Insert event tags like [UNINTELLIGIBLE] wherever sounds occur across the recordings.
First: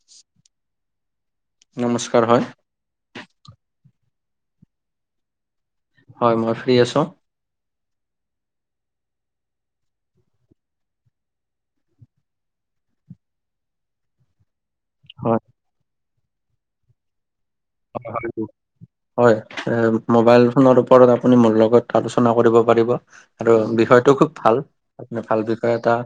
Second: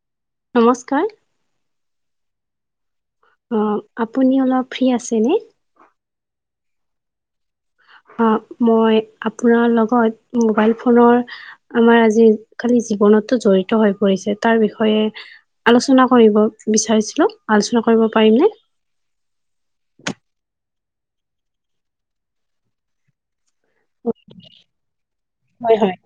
[UNINTELLIGIBLE] নমস্কাৰ। নমস্কাৰ, হয়। অহ, আপুনি অলপ ফ্ৰী আছেনে? হয়, মই ফ্ৰী আছোঁ। অহ, মই আপোনাৰ লগত মোবাইল ফোনৰ আমাৰ আজিকালি জীৱনতো জড়িত হৈ পৰিছে তাৰ বিষয়ে বিষয়ে হয়, আলোচনা কৰিব বিচাৰিছিলোঁ। আলোচনা কৰিব পাৰিমনে? [UNINTELLIGIBLE] হয়, মোবাইল ফোনৰ ওপৰত আপুনি মোৰ লগত আলোচনা কৰিব পাৰিব আৰু বিষয়টো খুব ভাল। আপুনি ভাল বিষয় হয়, হয়, এটা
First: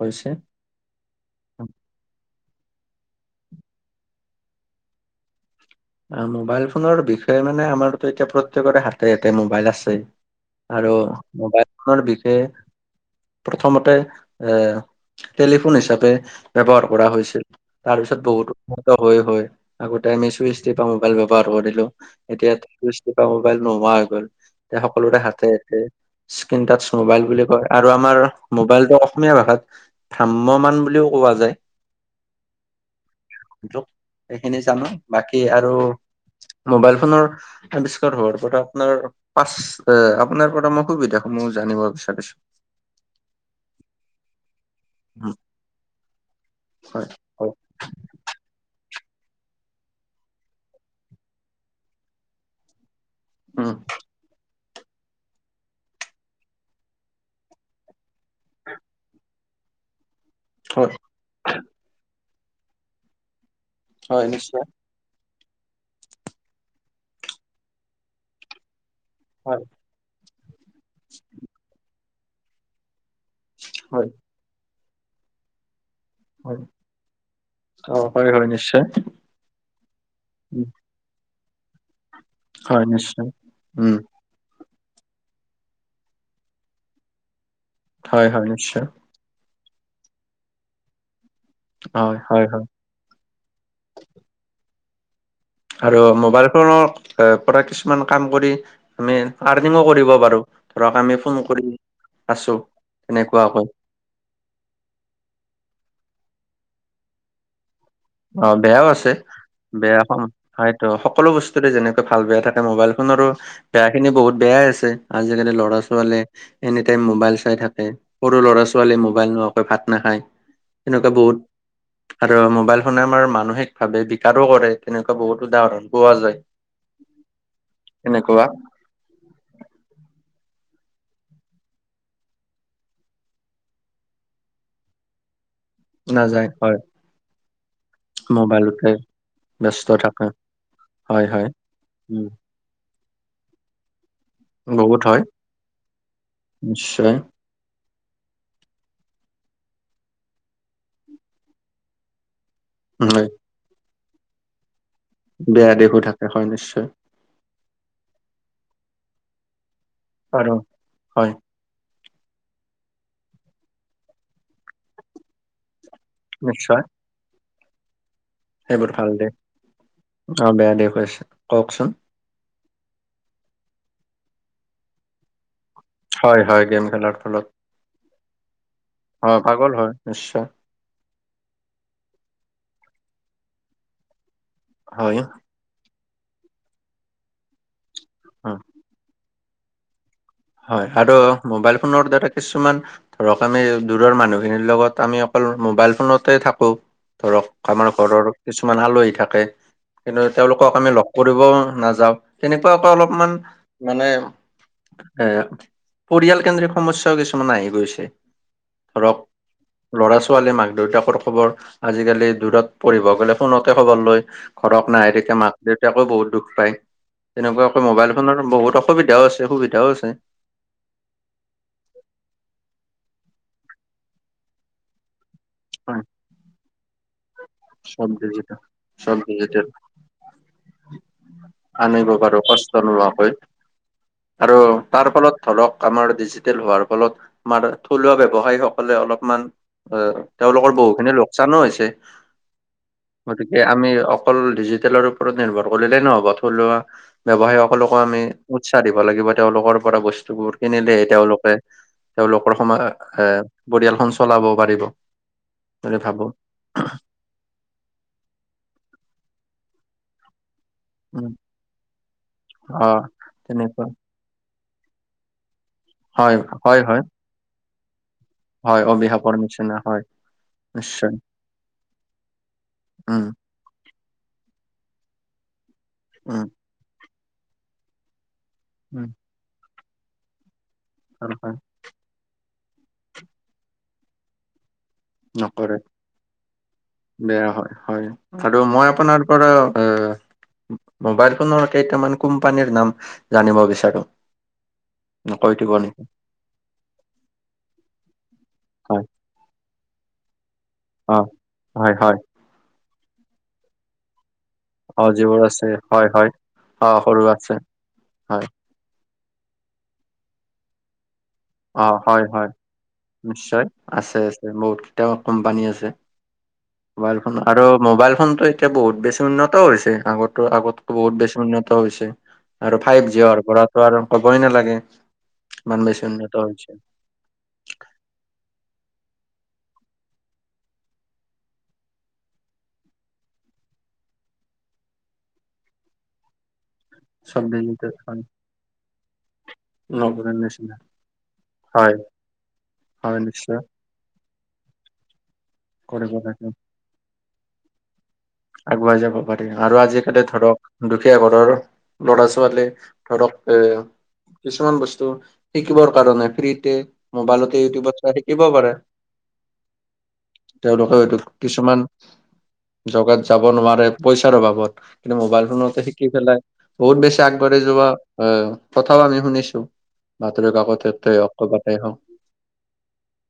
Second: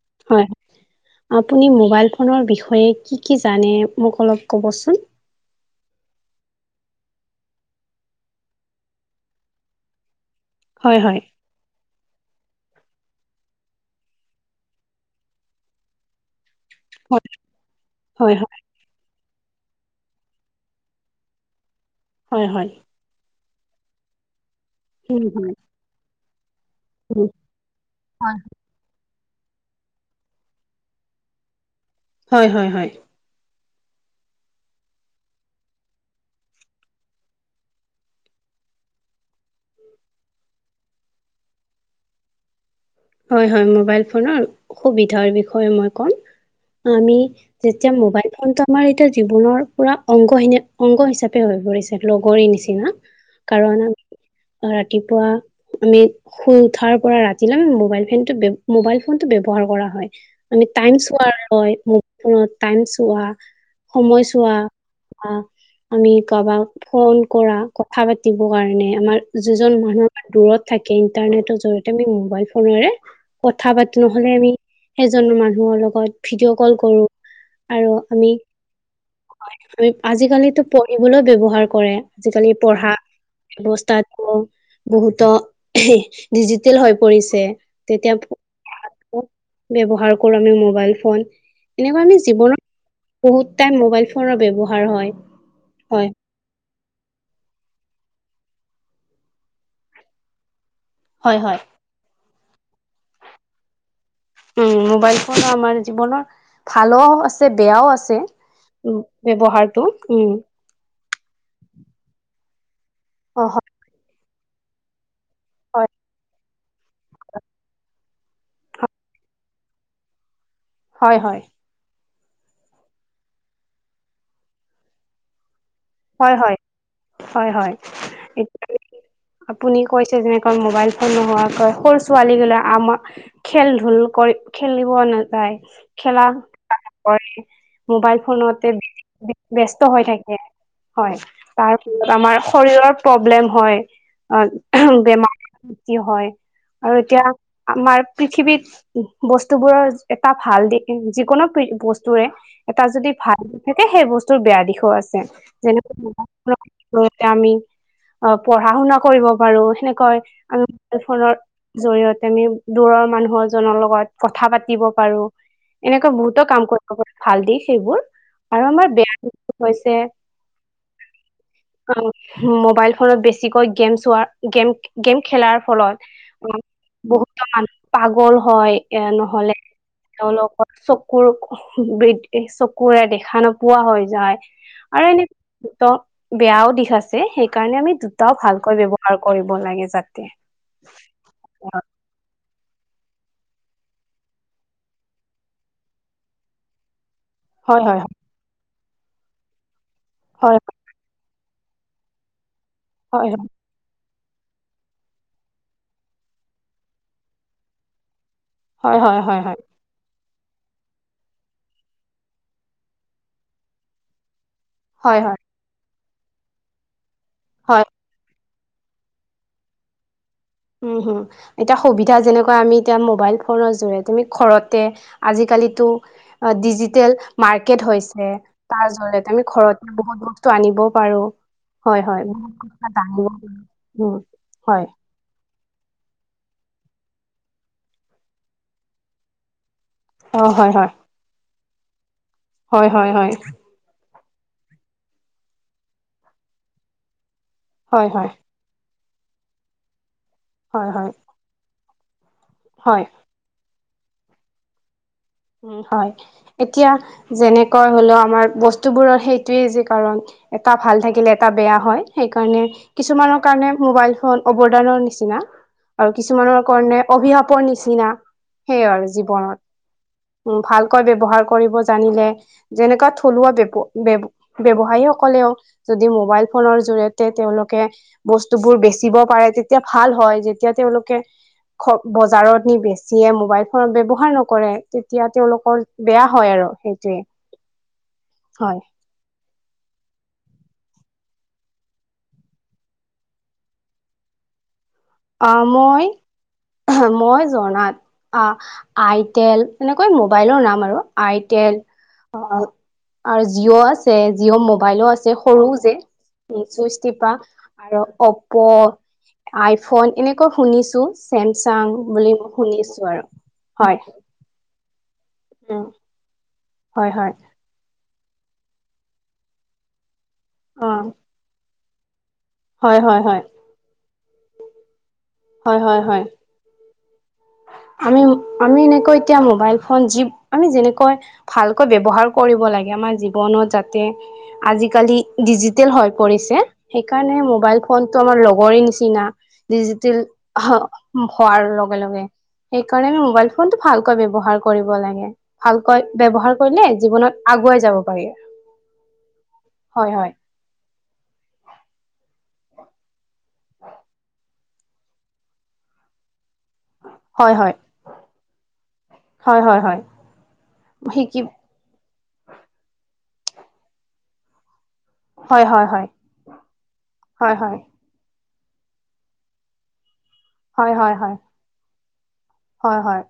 কৈছে। হয়। আপুনি মোবাইল ফোনৰ বিষয়ে কি কি জানে মোক অলপ ক'বচোন? মোবাইল ফোনৰ বিষয়ে মানে আমাৰতো এতিয়া প্ৰত্যেকৰে হাতে-হাতে মোবাইল আছে। আৰু হয়, হয়। মোবাইল ফোনৰ বিষয়ে প্ৰথমতে এ টেলিফোন হিচাপে ব্যৱহাৰ কৰা হয়, হৈছিল। তাৰপিছত হয়, বহুতো হয়, উন্নত হয়-হয় আগতে আমি চুইচ চুইছটিপা মোবাইল ব্যৱহাৰ কৰিলোঁ, হয়, এতিয়া হয়। চুইছটিপা মোবাইল নোহোৱা হৈ গ'ল। সকলোৰে উম, হাতে হয়, এতে স্কন টাচ মোবাইল উম। বুলি কয় আৰু আমাৰ মোবাইলটো অসমীয়া ভাষাত ভ্ৰাম্য মমান বুলিও কোৱা যায়। হয়, হয়, হয়। সেইখিনি জানো বাকী আৰু মোবাইল ফোনৰ হোৱাৰ পৰা আপোনাৰ পাচ আপোনাৰ পৰা মই সুবিধাস সমহ জানিব বিচাৰিছো। হয়, হয় মবাইল ফোনৰ সুবিধাৰ উম বিষয়ে মই কম হয় আমি হয় যেতিয়া মোবাইল ফোন টো আমাৰ এতিয়া জীৱনৰ পুৰা অংগহনে অংগ হিচাপে হৈ পৰিছে। ত লগৰ নিচিনা। উম কাৰণ আ ৰাতিপুৱা আমি শুই উঠাৰ পৰা ৰাতিলে আ বহত মবালইফোনো টো মবালই ফোন টো ব্যৱহাৰ কৰা হয় আৰু হয় টাইমছ চোৱা হয়। টাইম চোৱা হয় সময় চোৱা নিশ্চয় আমি কাৰবাক ফোন কৰা কথা পাতিব কাৰণে আমাৰ হয় যিজন মানুহ আমাৰ দূৰত থাকে ইন্টাৰনেটৰ জৰিয়তে আমি মোবাইল ফোনেৰে কথা পাতো হয় নহ'লে আমি সেইজন মানুহৰ লগত হয়। ভিডিঅ' কল কৰো আৰু অ হয় আমি হয় নিশ্চয় আজিকালিতো উম পঢ়িবলৈ ব্ৱহাৰ কৰে আজিকালি হয় পঢ়া নিশ্চয় উম বৱস্থাত বহুতো ডিজিটেল হৈ পৰিছে। তেতিয়া হয় হয় নিশ্চয় ব্য্ৱহাৰ কৰো আমি মোবাইল ফোন। তেনেকুৱা আমি হয় হয় হয় জীৱনৰত বহুত টাইম মোবাইল ফোনৰ ব্য্ৱহাৰ হয়। আৰু হয়, মোবাইল ফোনৰ এ পৰা কিছুমান কাম কৰি আমি আৰ্নিঙো কৰিব পাৰো। ধৰক আমি হয়, ফোন হয়। কৰি আছো তেনেকুৱাকৈ। উম, মোবাইল ফোন আমাৰ জীৱনৰ ভালো আছে বেয়াও আছে। অ বেয়াও উ, আছে ব্য্ৱহাৰতটো বেয়া কম উম, হয়তো সকলো বস্তুৰে যেনেকৈ ভাল বেয়া থাকে মোবাইল ফোনৰো অ' হয়, বেয়া খিনি বহুত বেয়াই আছে। আজিকালি ল'ৰা হয়, ছাল এনি টাইম মোবাইল চাই থাকে সৰু ল'ৰা ছোৱালীয়ে মোবাইল নোহোৱাকৈ ভাত নাখায়। তেনেকুৱা হয়, হয়, বহুত আৰু মোবাইল আমাৰ মানসিক ভাৱে বিকাৰো কৰে তেনেকুৱা বহুত উদাহৰণ। পোৱা হয়, যায়। হয়, হয়, হয়। এনেকুৱা আপুনি কৈছে যেনেক মোবাইল ফোন নোহোৱাকৈ সৰু ছোৱালী গিলা আমাক খেল ধল কৰি খেলিব নাযায় খেলা নাযায় হয় ধা ন কৰে। মোবাইল ফোনতে মোবাইলতে ব্যস্ত হৈ থাকে। হয় তাৰপিছ উম। আমাৰ শৰীৰৰ প্ৰব্লেম হয়। অ' বহুত হয় বেমাৰ্তি হয় আৰু নিশ্চয় এতিয়া আমাৰ পৃথিৱীত বস্তুবোৰৰ এটা ভাল দি যিকোনো বস্তুৰে এটা যদি হয় ভাল নাথাকে সেই বস্তুৰ বেয়া দিশও আছে বেয়া যেনেক দিশো থাকে হয় নিশ্চয় [UNINTELLIGIBLE] আমি অ' পঢ়া শুনা কৰিব পাৰো সেনেকৈ আৰু আমি মোবাইল হয় ফোনৰ জৰিয়তে আমি দূৰৰ মানুহজনৰ লগত কথা পাতিব পাৰো। এনেকুৱা বহুতো কাম নিশ্চয় কৰিব পাৰে ভাল দিশ সেইবোৰ আৰু সেইবোৰ আমাৰ ভাল বেয়া দে দিশ হৈছে অ' বেয়া দেখুৱাইছে কওকচোন। মোবাইল ফোনত বেছিকৈ গেম চোৱাৰ গেম গেম খেলাৰ ফলত হয় অ' হয় গেম খেলাৰ ফলত বহুতো মানুহ পাগল হয় এ অ নহলে পাগল হয় নিশ্চয় তেওঁলোকৰ চকুৰ বৃদ্ধি চকুৰে দেখা নোপোৱা হৈ যায়। আৰু হয়। এনেত বেয়াও দিশ আছে সেইকাৰণে আমি দুটাও অ ভালকৈ ব্য্ৱহাৰ কৰো। কৰিব লাগে যাতে। হয় আৰু মোবাইল ফোনৰ দ কিছুমান ধৰক আমি দূৰৰ মানুহখিনিৰ লগত আমি অকল মোবাইল ফোনতে থাকো। ধৰক আমাৰ ঘৰৰ কিছুমান আলহী থাকে কিন্তু হয়, তেওঁলোকক আমি লগ কৰিব নাযাও তেনেকুৱা আকৌ অলপমান মানে এ পৰিয়াল কেন্দ্ৰিক সমস্যাও কিছুমান আহি গৈছে। হয়, হয়, হয়, হয়। ল'ৰা-ছোৱালীয়ে, মাক-দেউতাকৰ খবৰ আজিকালি দূৰত পঢ়িব গ'লে ফোনতে খবৰ লৈ ঘৰত নাহে হয়, থাকে হয়, মাক, দেউতাকো বহুত দুখ পায়। হয়, তেনেকুৱাকৈ মোবাইল ফোনত বহুত অসুবিধাও আছে, সুবিধাও আছে। উম, হুম, এতিয়া সুবিধা যেনেকুৱা আমি এতিয়া মোবাইল ফোনৰ জৰিয়তে তুমি ঘৰতে আজিকালি হয়, ত' ডিজিটেল মাৰ্কেট চব হৈছে। ডিজিটেল তাৰ চব জৰিয়তে আমি ডিজিটেল। ঘৰতে বহুত বহুত টো আনিবও পাৰোঁ। হয়, আনিব হয়, পাৰো কষ্ট নোহোৱাকৈ পাৰো। উম, আৰু হয়, তাৰ ফলত ধৰক আমাৰ ডিজিটেল হোৱাৰ ফলত আমাৰ থলুৱা ব্যৱসায়ীসকলে অলপমান অ', হয়, তেওঁলোকৰ হয়, বহুখিনি লোকচানো হৈছে হয়, হয়, হয়, গতিকে আমি অকল ডিজিটেলৰ ওপৰত নিৰ্ভৰ কৰিলে নহ'ব থলুৱা ব্যৱসায়ীসকলকো হয়, আমি হয়, উৎসাহ দিব লাগিব। তেওঁলোকৰ পৰা বস্তুবোৰ হয়, কিনিলেহ হয়, তেওঁলোকে তেওঁলোকৰ সময় হয়, এ, পৰিয়ালখন চলাব পাৰিব। উ, বুলি হয় ভাবো এতিয়া যেনেকা হলেও আমাৰ বস্তুবোৰৰ সেইটোয়েই যে কাৰণ এটা ভাল উম থাকিলে এটা বেয়া হয় সেইকাৰণে অ কিছুমানৰ কাৰণে তেনেকুৱা মোবাইল ফোন অৱদানৰ নিচিনা আৰু হয় কিছুমানৰ হয় কাৰণে হয় অভিশাপৰ নিচিনা হয় সেইয় আৰু অবিহাপৰ জীৱনত নিচনা হয়। উ, ভালকৈ নিশ্চয় ব্যৱহাৰ কৰিব জানিলে যেনেকুৱা, উম থলুৱা ব বৱ-ব্যৱসায়ী সকলেও যদি উম মোবাইল ফোনৰ জৰিয়তে তেওঁলোকে বস্তুবোৰ উম বেচিব পাৰে তেতিয়া ভাল হয় যেতিয়া তেওঁলোকে হয় হয় খ, বজাৰত নি বেছিয়ে মোবাইল ফোনত ব্যৱহাৰ নকৰে। তেতিয়া নকৰে তেওঁলোকৰ বেয়া হয় আৰু সেইটোৱে বেয়া হয় হয় আৰু হয়। [INAUDIBLE] মোবাইল ফোনৰ কেইটামান কোম্পানীৰ নাম জানিব বিচাৰো। কৈ দিব নেকি আমই মই জনাত আ, হয় আইটেল এনেকৈ মোবাইলৰ নাম অ আছে। হয় হয় [UNINTELLIGIBLE] জঅ' আ জিঅ' অ মোবাইলো যিবোৰ আছে সৰুও যে হয় হয় অ সৰু চুইটিপা আছে আৰু হয় অপ্প' আইফোন এনেকুৱা শুনিছো অ চেমচাং হয় বুলি হয় ম শুনিছো আৰু নিশ্চয় হয়। আছে আছে বহুত কেইটাাম কোম্পানী উম আছে হয় মোবাইল হয় ফোন আৰু মোবাইল ফোন এতিয়া বহুত বেছি উন্নতও হৈছে আগতো, আগতো অ বহুত বেছি উন্নত হৈছে। আৰু হয় ফাইভ জি হয় হয় পৰাটো আৰু কবই নালাগে হয় ইমান হয় বেছি হয় উন্নত হৈছে। আমি, আমি এনেকৈ এতিয়া মোবাইল ফোন যি আমি যেনেকৈ ভালকৈ ব্যৱহাৰ কৰিব লাগে আমাৰ জীৱনত যাতে আজিকালি ডিজিটেল হৈ পৰিছে। সেইকাৰণে চব মোবাইল ডিজিটেল হয় ফোনতটো আমাৰ লগৰে নিচিনা। ডিজিটেল নগৰৰ নিচিনা। হোৱাৰ হয় লগে, লগে সেইকাৰণে হয় আমি মোবাইল নিশ্চয় ফোনটো ভালকৈ ব্যৱহাৰ কৰিব লাগে ভালকৈ কৰিব লাগে ব্যৱহাৰ কৰিলে জীৱনত আগুৱাই যাব পাৰি। আগুৱাই যাব পাৰি আৰু হয় আজিকালি হয় ধৰক দুখীয়া ঘৰৰ ল'ৰা, ছোৱালী ধৰক এ কিছুমান বস্তু শিকিবৰ কাৰণে ফ্ৰীতে হয় মোবাইলতে হয় ইউটিউবত চাই শিকিব পাৰে হয় হয় হয় তেওঁলোকে হয়তো শিকি কিছুমান জেগাত যাব নোৱাৰে পইচাৰ অভাবত। কিন্তু মোবাইলতো হয় লওঁতে হয় হয় শিকি পেলাই বহুত বেছি হয় আগবাঢ়ি হয় যোৱা আহ, কথাও আমি শুনিছোঁ বাতৰি হয় হয় কাকততে অ হয় কবাতে হওঁক, হয়, হয়,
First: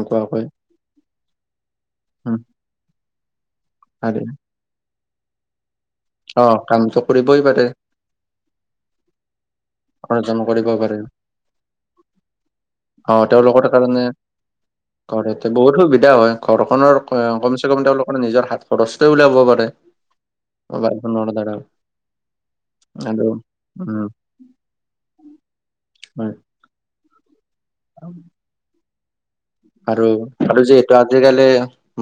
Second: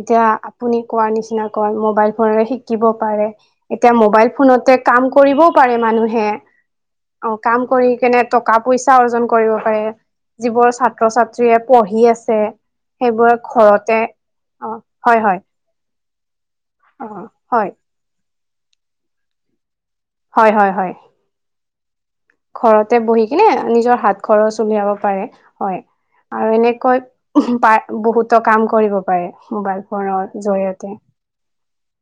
এতিয়া আপুনি কোৱাৰ নিচিনা কৈ মোবাইল ফোনেৰে শিকিব পাৰে। এতিয়া আৰে মোবাইল ফোনতে কাম কৰিবও পাৰে মানুহে। অ কামটো অ, কৰিবই পাৰে কাম কৰি কেনে টকা পইচা অৰ্জন কৰিব পাৰে। অৰ্জন কৰিব যিবোৰ পাৰে ছাত্ৰ ছাত্ৰীয়ে পঢ়ি আছে অ সেইবোৰক তেওঁলোকৰ ঘৰতে কাৰণে অ, হয়, হয়। ঘৰতে বহুত সুবিধা হয় ঘৰখনৰ অ ক কমচে হয় কম তেওঁলোকৰ নিজৰ হাত খৰচটোই উলিয়াব পাৰে। হয় হয় হয় মোবাইল ফোনৰ দ্বাৰা, ঘৰতে বহি আৰু কিনে উম নিজৰ হাত খৰচ উলিয়াব পাৰে হয়, হয় আৰু এনেকৈ বহুতো কাম কৰিব পাৰে। মোবাইল আৰু ফোনৰ আৰু যিহেতু জৰিয়তে। আজিকালি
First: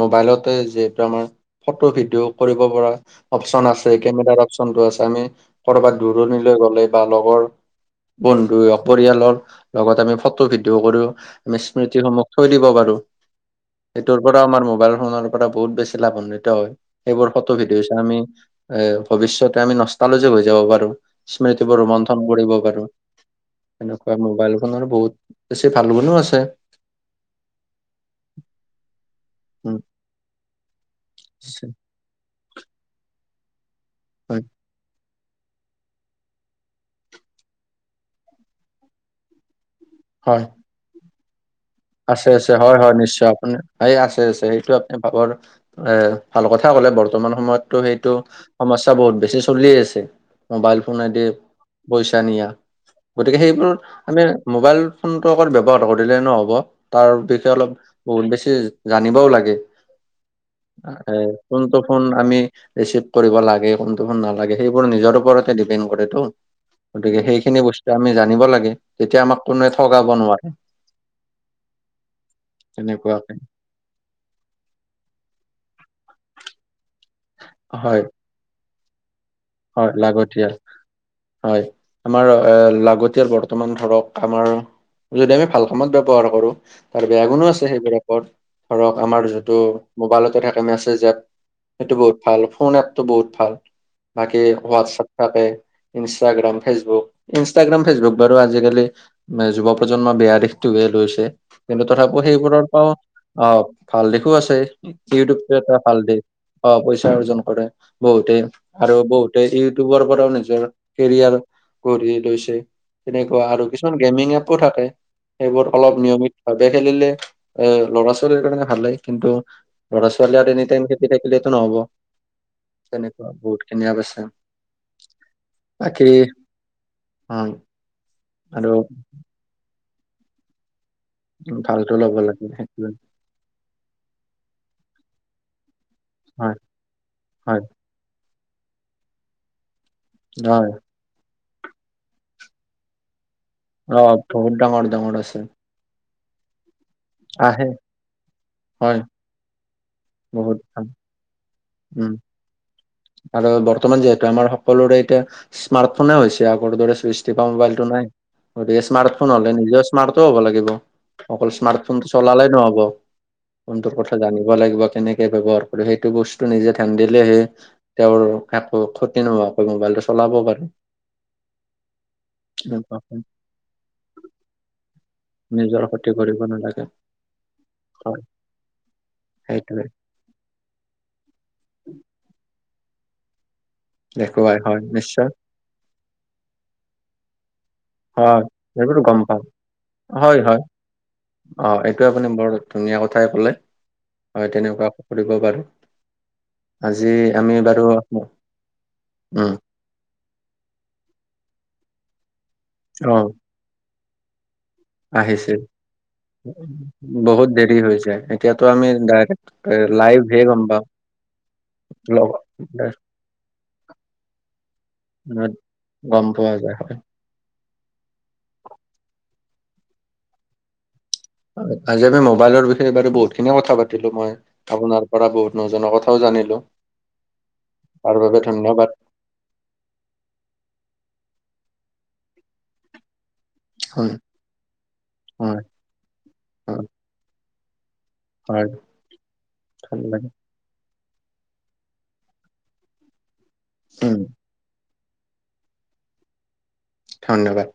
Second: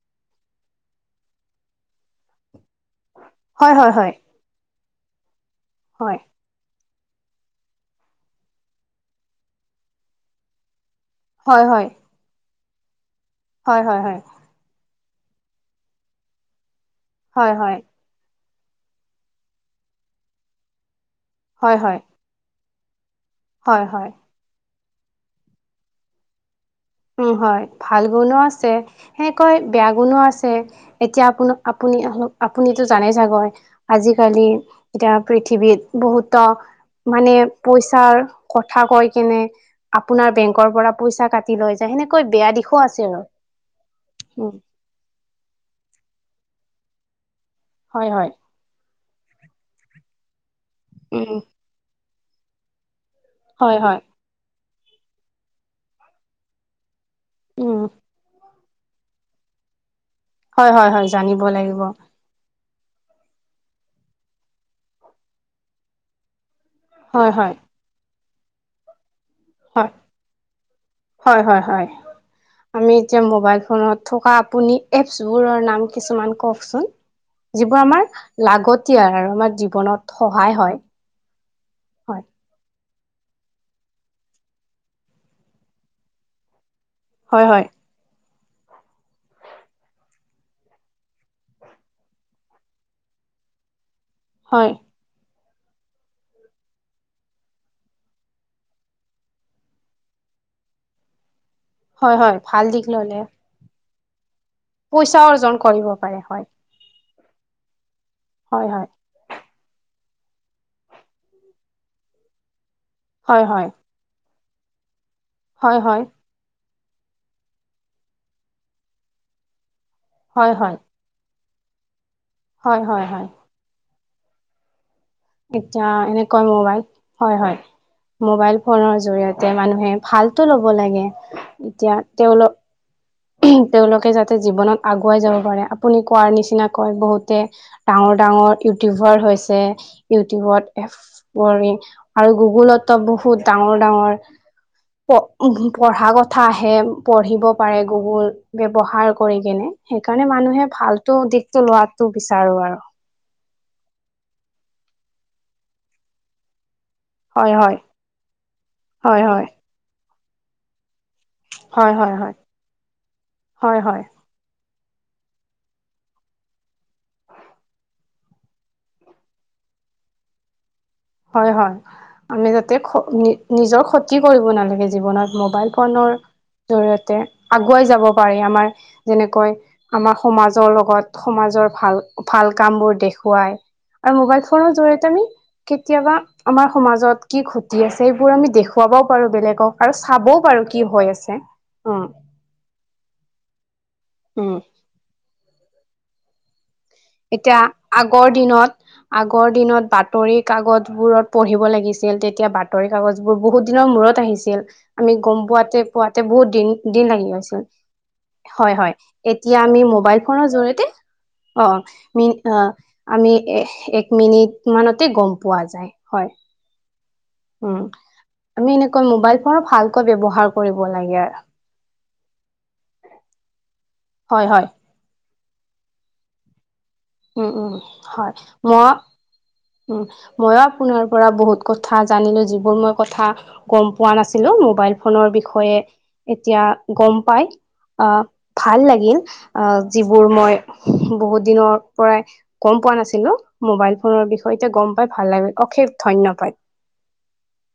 মোবাইলতে যিহেতু আমাৰ ফটো ভিডিঅ' কৰিব পৰা, অপচন হয় আছে হয় হয় কেমেৰাৰ অপচনটো আছে আমি কৰবাত হয় দূৰণি লৈ গ'লে বা লগৰ বন্ধু পৰিয়ালৰ লগত আমি ফটো ভিডিঅ' কৰো। আমি হয় হয় স্মৃতিসমূহক থৈ দিব পাৰো। হয় হয় হয় সেইটোৰ ওপৰত আমাৰ মোবাইল ফোনৰ পৰা বহুত বেছি লাভান্বিত হয় সেইবোৰ হয় ফটো হয় ভিডিঅ চাই আমি এ, ভৱিষ্যতে আমি নষ্টালজিক হৈ যাব পাৰো হয় স্মৃতিবোৰ হয় ৰোমন্থন কৰিব পাৰো। হয় হয় এনেকুৱা মোবাইল খনৰ বহুত বেছি ভাল গুনো আছে। উম, হয় ভাল গুণো আছে সেনেকৈ উম, বেয়া গুণো আছে। এতিয়া আপোন আপুনি আপুনিতো জানে চাগৈ হয়, আজিকালি এতিয়া পৃথিৱীত, বহুতো মানে পইচাৰ কথা কৈ কেনে, আপোনাৰ হয়। বেংকৰ পৰা পইচা কাটি লৈ যায় সেনে আছে আছে হয় হয় নিশ্চয় আপোনি এই আছে আছে উম সেইটো ভাবৰ এ ভাল কথাই ক'লে বৰ্তমান সময়তটো হয় সেইটো হয় সমস্যা বহুত বেছি চলিয়ে আছে মোবাইল ফোনে দি উম পইচা নিয়া। গতিকে সেইবোৰ হয় হয় আমি মোবাইল ফোনটো অকল ব্যৱহাৰ কৰিলে নহ'ব তাৰ উদ্দেশ্যে অলপ উম বহুত বেছি জানিবও লাগে হয় হয় আ হয় এ জানিব কোনটো লাগিব ফোন আমি ৰিচিভ কৰিব লাগে কোনটো ফোন নালাগে সেইবোৰ নিজৰ ওপৰতে ডিপেণ্ড কৰেটো। গতিকে হয় হয় সেইখিনি বস্তু আমি জানিব লাগে তেতিয়া আমাক কোনোৱে হয় ঠগাব নোৱাৰে। হয়, হয়, হয়, আমি এতিয়া তেনেকুৱাকে। মবাইল ফোনত থকা আপুনি এপচবোৰৰ নাম কিছুমান কওঁকচোন যিবোৰ হয়, আমাৰ লাগতিয়াল আৰু আমাৰ হয়, জীৱনত লাগতিয়াল সহায় হয়। হয়, হয় আমাৰ এ লাগতিয়াল বৰ্তমান ধৰক আমাৰ যদি আমি ভাল কামত ব্যৱহাৰ কৰো আৰু বেয়া হয় গুণো আছে সেইবোৰৰ ধৰক আমাৰ যিটো মোবাইলতে থাকে আমি আছে যে। সেইটো বহুত ভাল ফোন এপটো বহুত ভাল। বাকী হয় হোৱাটছএপ থাকে, ইনষ্টাগ্ৰাম, ফেচবুক, ইনষ্টাগ্ৰাম, ফেচবুক বাৰু আজিকালি নাই, যুৱ-প্ৰজন্মৰ বেয়া দিশটোৱে লৈছে কিন্তু হয় হয় তথাপিও হয় ভাল সেইবোৰৰ দিশ পৰাও ললে আঁহ ভাল দিশো আছে, পইচা ইউটিউবটো অৰ্জন এটা কৰিব ভাল পাৰে দিশ হয় আঁহ' পইচা অৰ্জন কৰে বহুতেই। হয় হয় বহুতে ইউটিউবৰ পৰাও নিজৰ কেৰিয়াৰ গঢ়ি লৈছে, তেনেকুৱা হয় আৰু হয় কিছু গেমিং এপো থাকে, সেইবোৰ হয় অলপ হয় নিয়মিত ভালকে খেলি'লে এ' ল'ৰা-ছোৱালীৰ কাৰণে ভালেই কিন্তু ল'ৰা-ছোৱালী আৰু হয় এনি হয় টাইম শুই থাকিলেতো নহ'ব, হয় হয় হয় তেনেকুৱা বহুতখিনি আপ আছে। এতিয়া বাকী এনেকুৱা মোবাইল, উম হয়-হয়। মোবাইল আৰু ফোনৰ জৰিয়তে এতিয়া মানুহে ভালতো ল'ব লাগে। ভালটো এতিয়া ল'ব তেওঁলোক [INAUDIBLE] তেওঁলোকে যাতে জীৱনত আগুৱাই যাব পাৰে আপুনি কোৱাৰ হয় নিচিনা কয় বহুতে হয় ডাঙ, ৰ ডাঙৰ ইউটিউবাৰ হৈছে ইউটিউবত হয় এফ কৰি আৰু গুগুলতো বহুত ডাঙৰ, অ ডাঙৰ বহুত ডাঙৰ ডাঙৰ আছে পঢ়া কথা আহে পঢ়িব আহে পাৰে গুগুল হয় ব্যৱহাৰ কৰিকনে। সেইকাৰণে বহুত মানুহে ভাল। ভালতো দিশতটো লোৱাতো উম বিচাৰো আৰু। আৰু বৰ্তমান যিহেতু আমাৰ সকলোৰে এতিয়া স্মাৰ্টফোনে হৈছে আগৰ দৰেই ৰাপা হয় হয় মোবাইলটো নাই, গতিকে হয় স্মাৰ্টফোন হয় হলে নিজেও স্মাৰ্টো হ'ব লাগিব। অকল স্মাৰ্ট হয় ফোনটো হয় হয় হয় চলালে নহব, হয় ফোনটোৰ হয়। কথা জানিব লাগিব কেনেকে ব্যৱহাৰ কৰো সেইটো বস্তু নিজে ধ্যান দিলেহে তেওঁৰ একো ক্ষতি নোহোৱাকৈ মোবাইলটো চলাব পাৰে। হয়, হয়। আমি যাতে নিজৰ ক্ষতি কৰিব নালাগে জীৱনত মোবাইল নিজৰ ক্ষতি ফোনৰ কৰিব নালাগে জৰিয়তে, আগুৱাই যাব হয় পাৰি আমাৰ যেনেকৈ সেইটোৱে আমাৰ সমাজৰ লগত সমাজৰ ভাল ভাল কামবোৰ দেখুৱায়। আৰু মোবাইল দেখুৱাই ফোনৰ হয় জৰিয়তে, আমি নিশ্চয় কেতিয়াবা আমাৰ সমাজত কি ক্ষতি আছে সেইবোৰ হয় আমি এইবোৰতো দেখুৱাবও গম পাৰো পাওঁ বেলেগক আৰু চাবও হয় হয় পাৰো কি হৈ আছে। অ' উম এইটো আপুনি বৰ ধুনীয়া কথাই ক'লে হয়, উম তেনেকুৱা কৰিব পাৰো। আজি আমি এতিয়া, বাৰু আগৰ দিনত আগৰ উম দিনত বাট বাতৰি কাগজ বোৰত পঢ়িব লাগিছিল, তেতিয়া বাতৰি অ কাগজবোৰ বহুত দিনৰ মূৰত আহিছিল। আমি গম আহিছিল পোৱাতে পোৱাতে বহুত দিন দিন লাগি বহুত গৈছিল, দেৰি হৈ যায় এতিয়াতো হয় আমি হয় ডাইৰেক্ট এতিয়া আমি মোবাইল লাইভহে ফোনৰ গম পাওঁ জৰিয়তে, অ'। িন লগত আমি এ এক মিনিট মানতে গম পোৱা যায়, গম হয়। পোৱা যায়, হয়। উম, আমি এনেকৈ মোবাইল ফোন ভালকৈ ব্য্ৱহাৰ কৰিব লাগে আৰু। আজি আমি মোবাইলৰ বিষয়ে বাৰু বহুত খিনিয়ে কথা পাতিলো, মই হয় হয় আপোনাৰ পৰা বহুত নহজনা কথাও জানিলো। উম উম, তাৰ হয়, বাবে মই ধন্যবাদ উম, মইও আপোনাৰ পৰা বহুত কথা জানিলো যিবোৰ মই কথা গম পোৱা হয় নাছিলো, মোবাইল ফোনৰ হয় বিষয়ে, এতিয়া হয় গম পাই আহ, হয় ভাল লাগিল, আহ ধন্যবাদ যিবোৰ মই বহুত দিনৰ পৰাই, গম পোৱা নাছিলো, মোবাইল হুম ফোনৰ বিষয়তে গম পাই ভাল লাগিল, অশেষ ধন্যবাদ। ধন্যবাদ।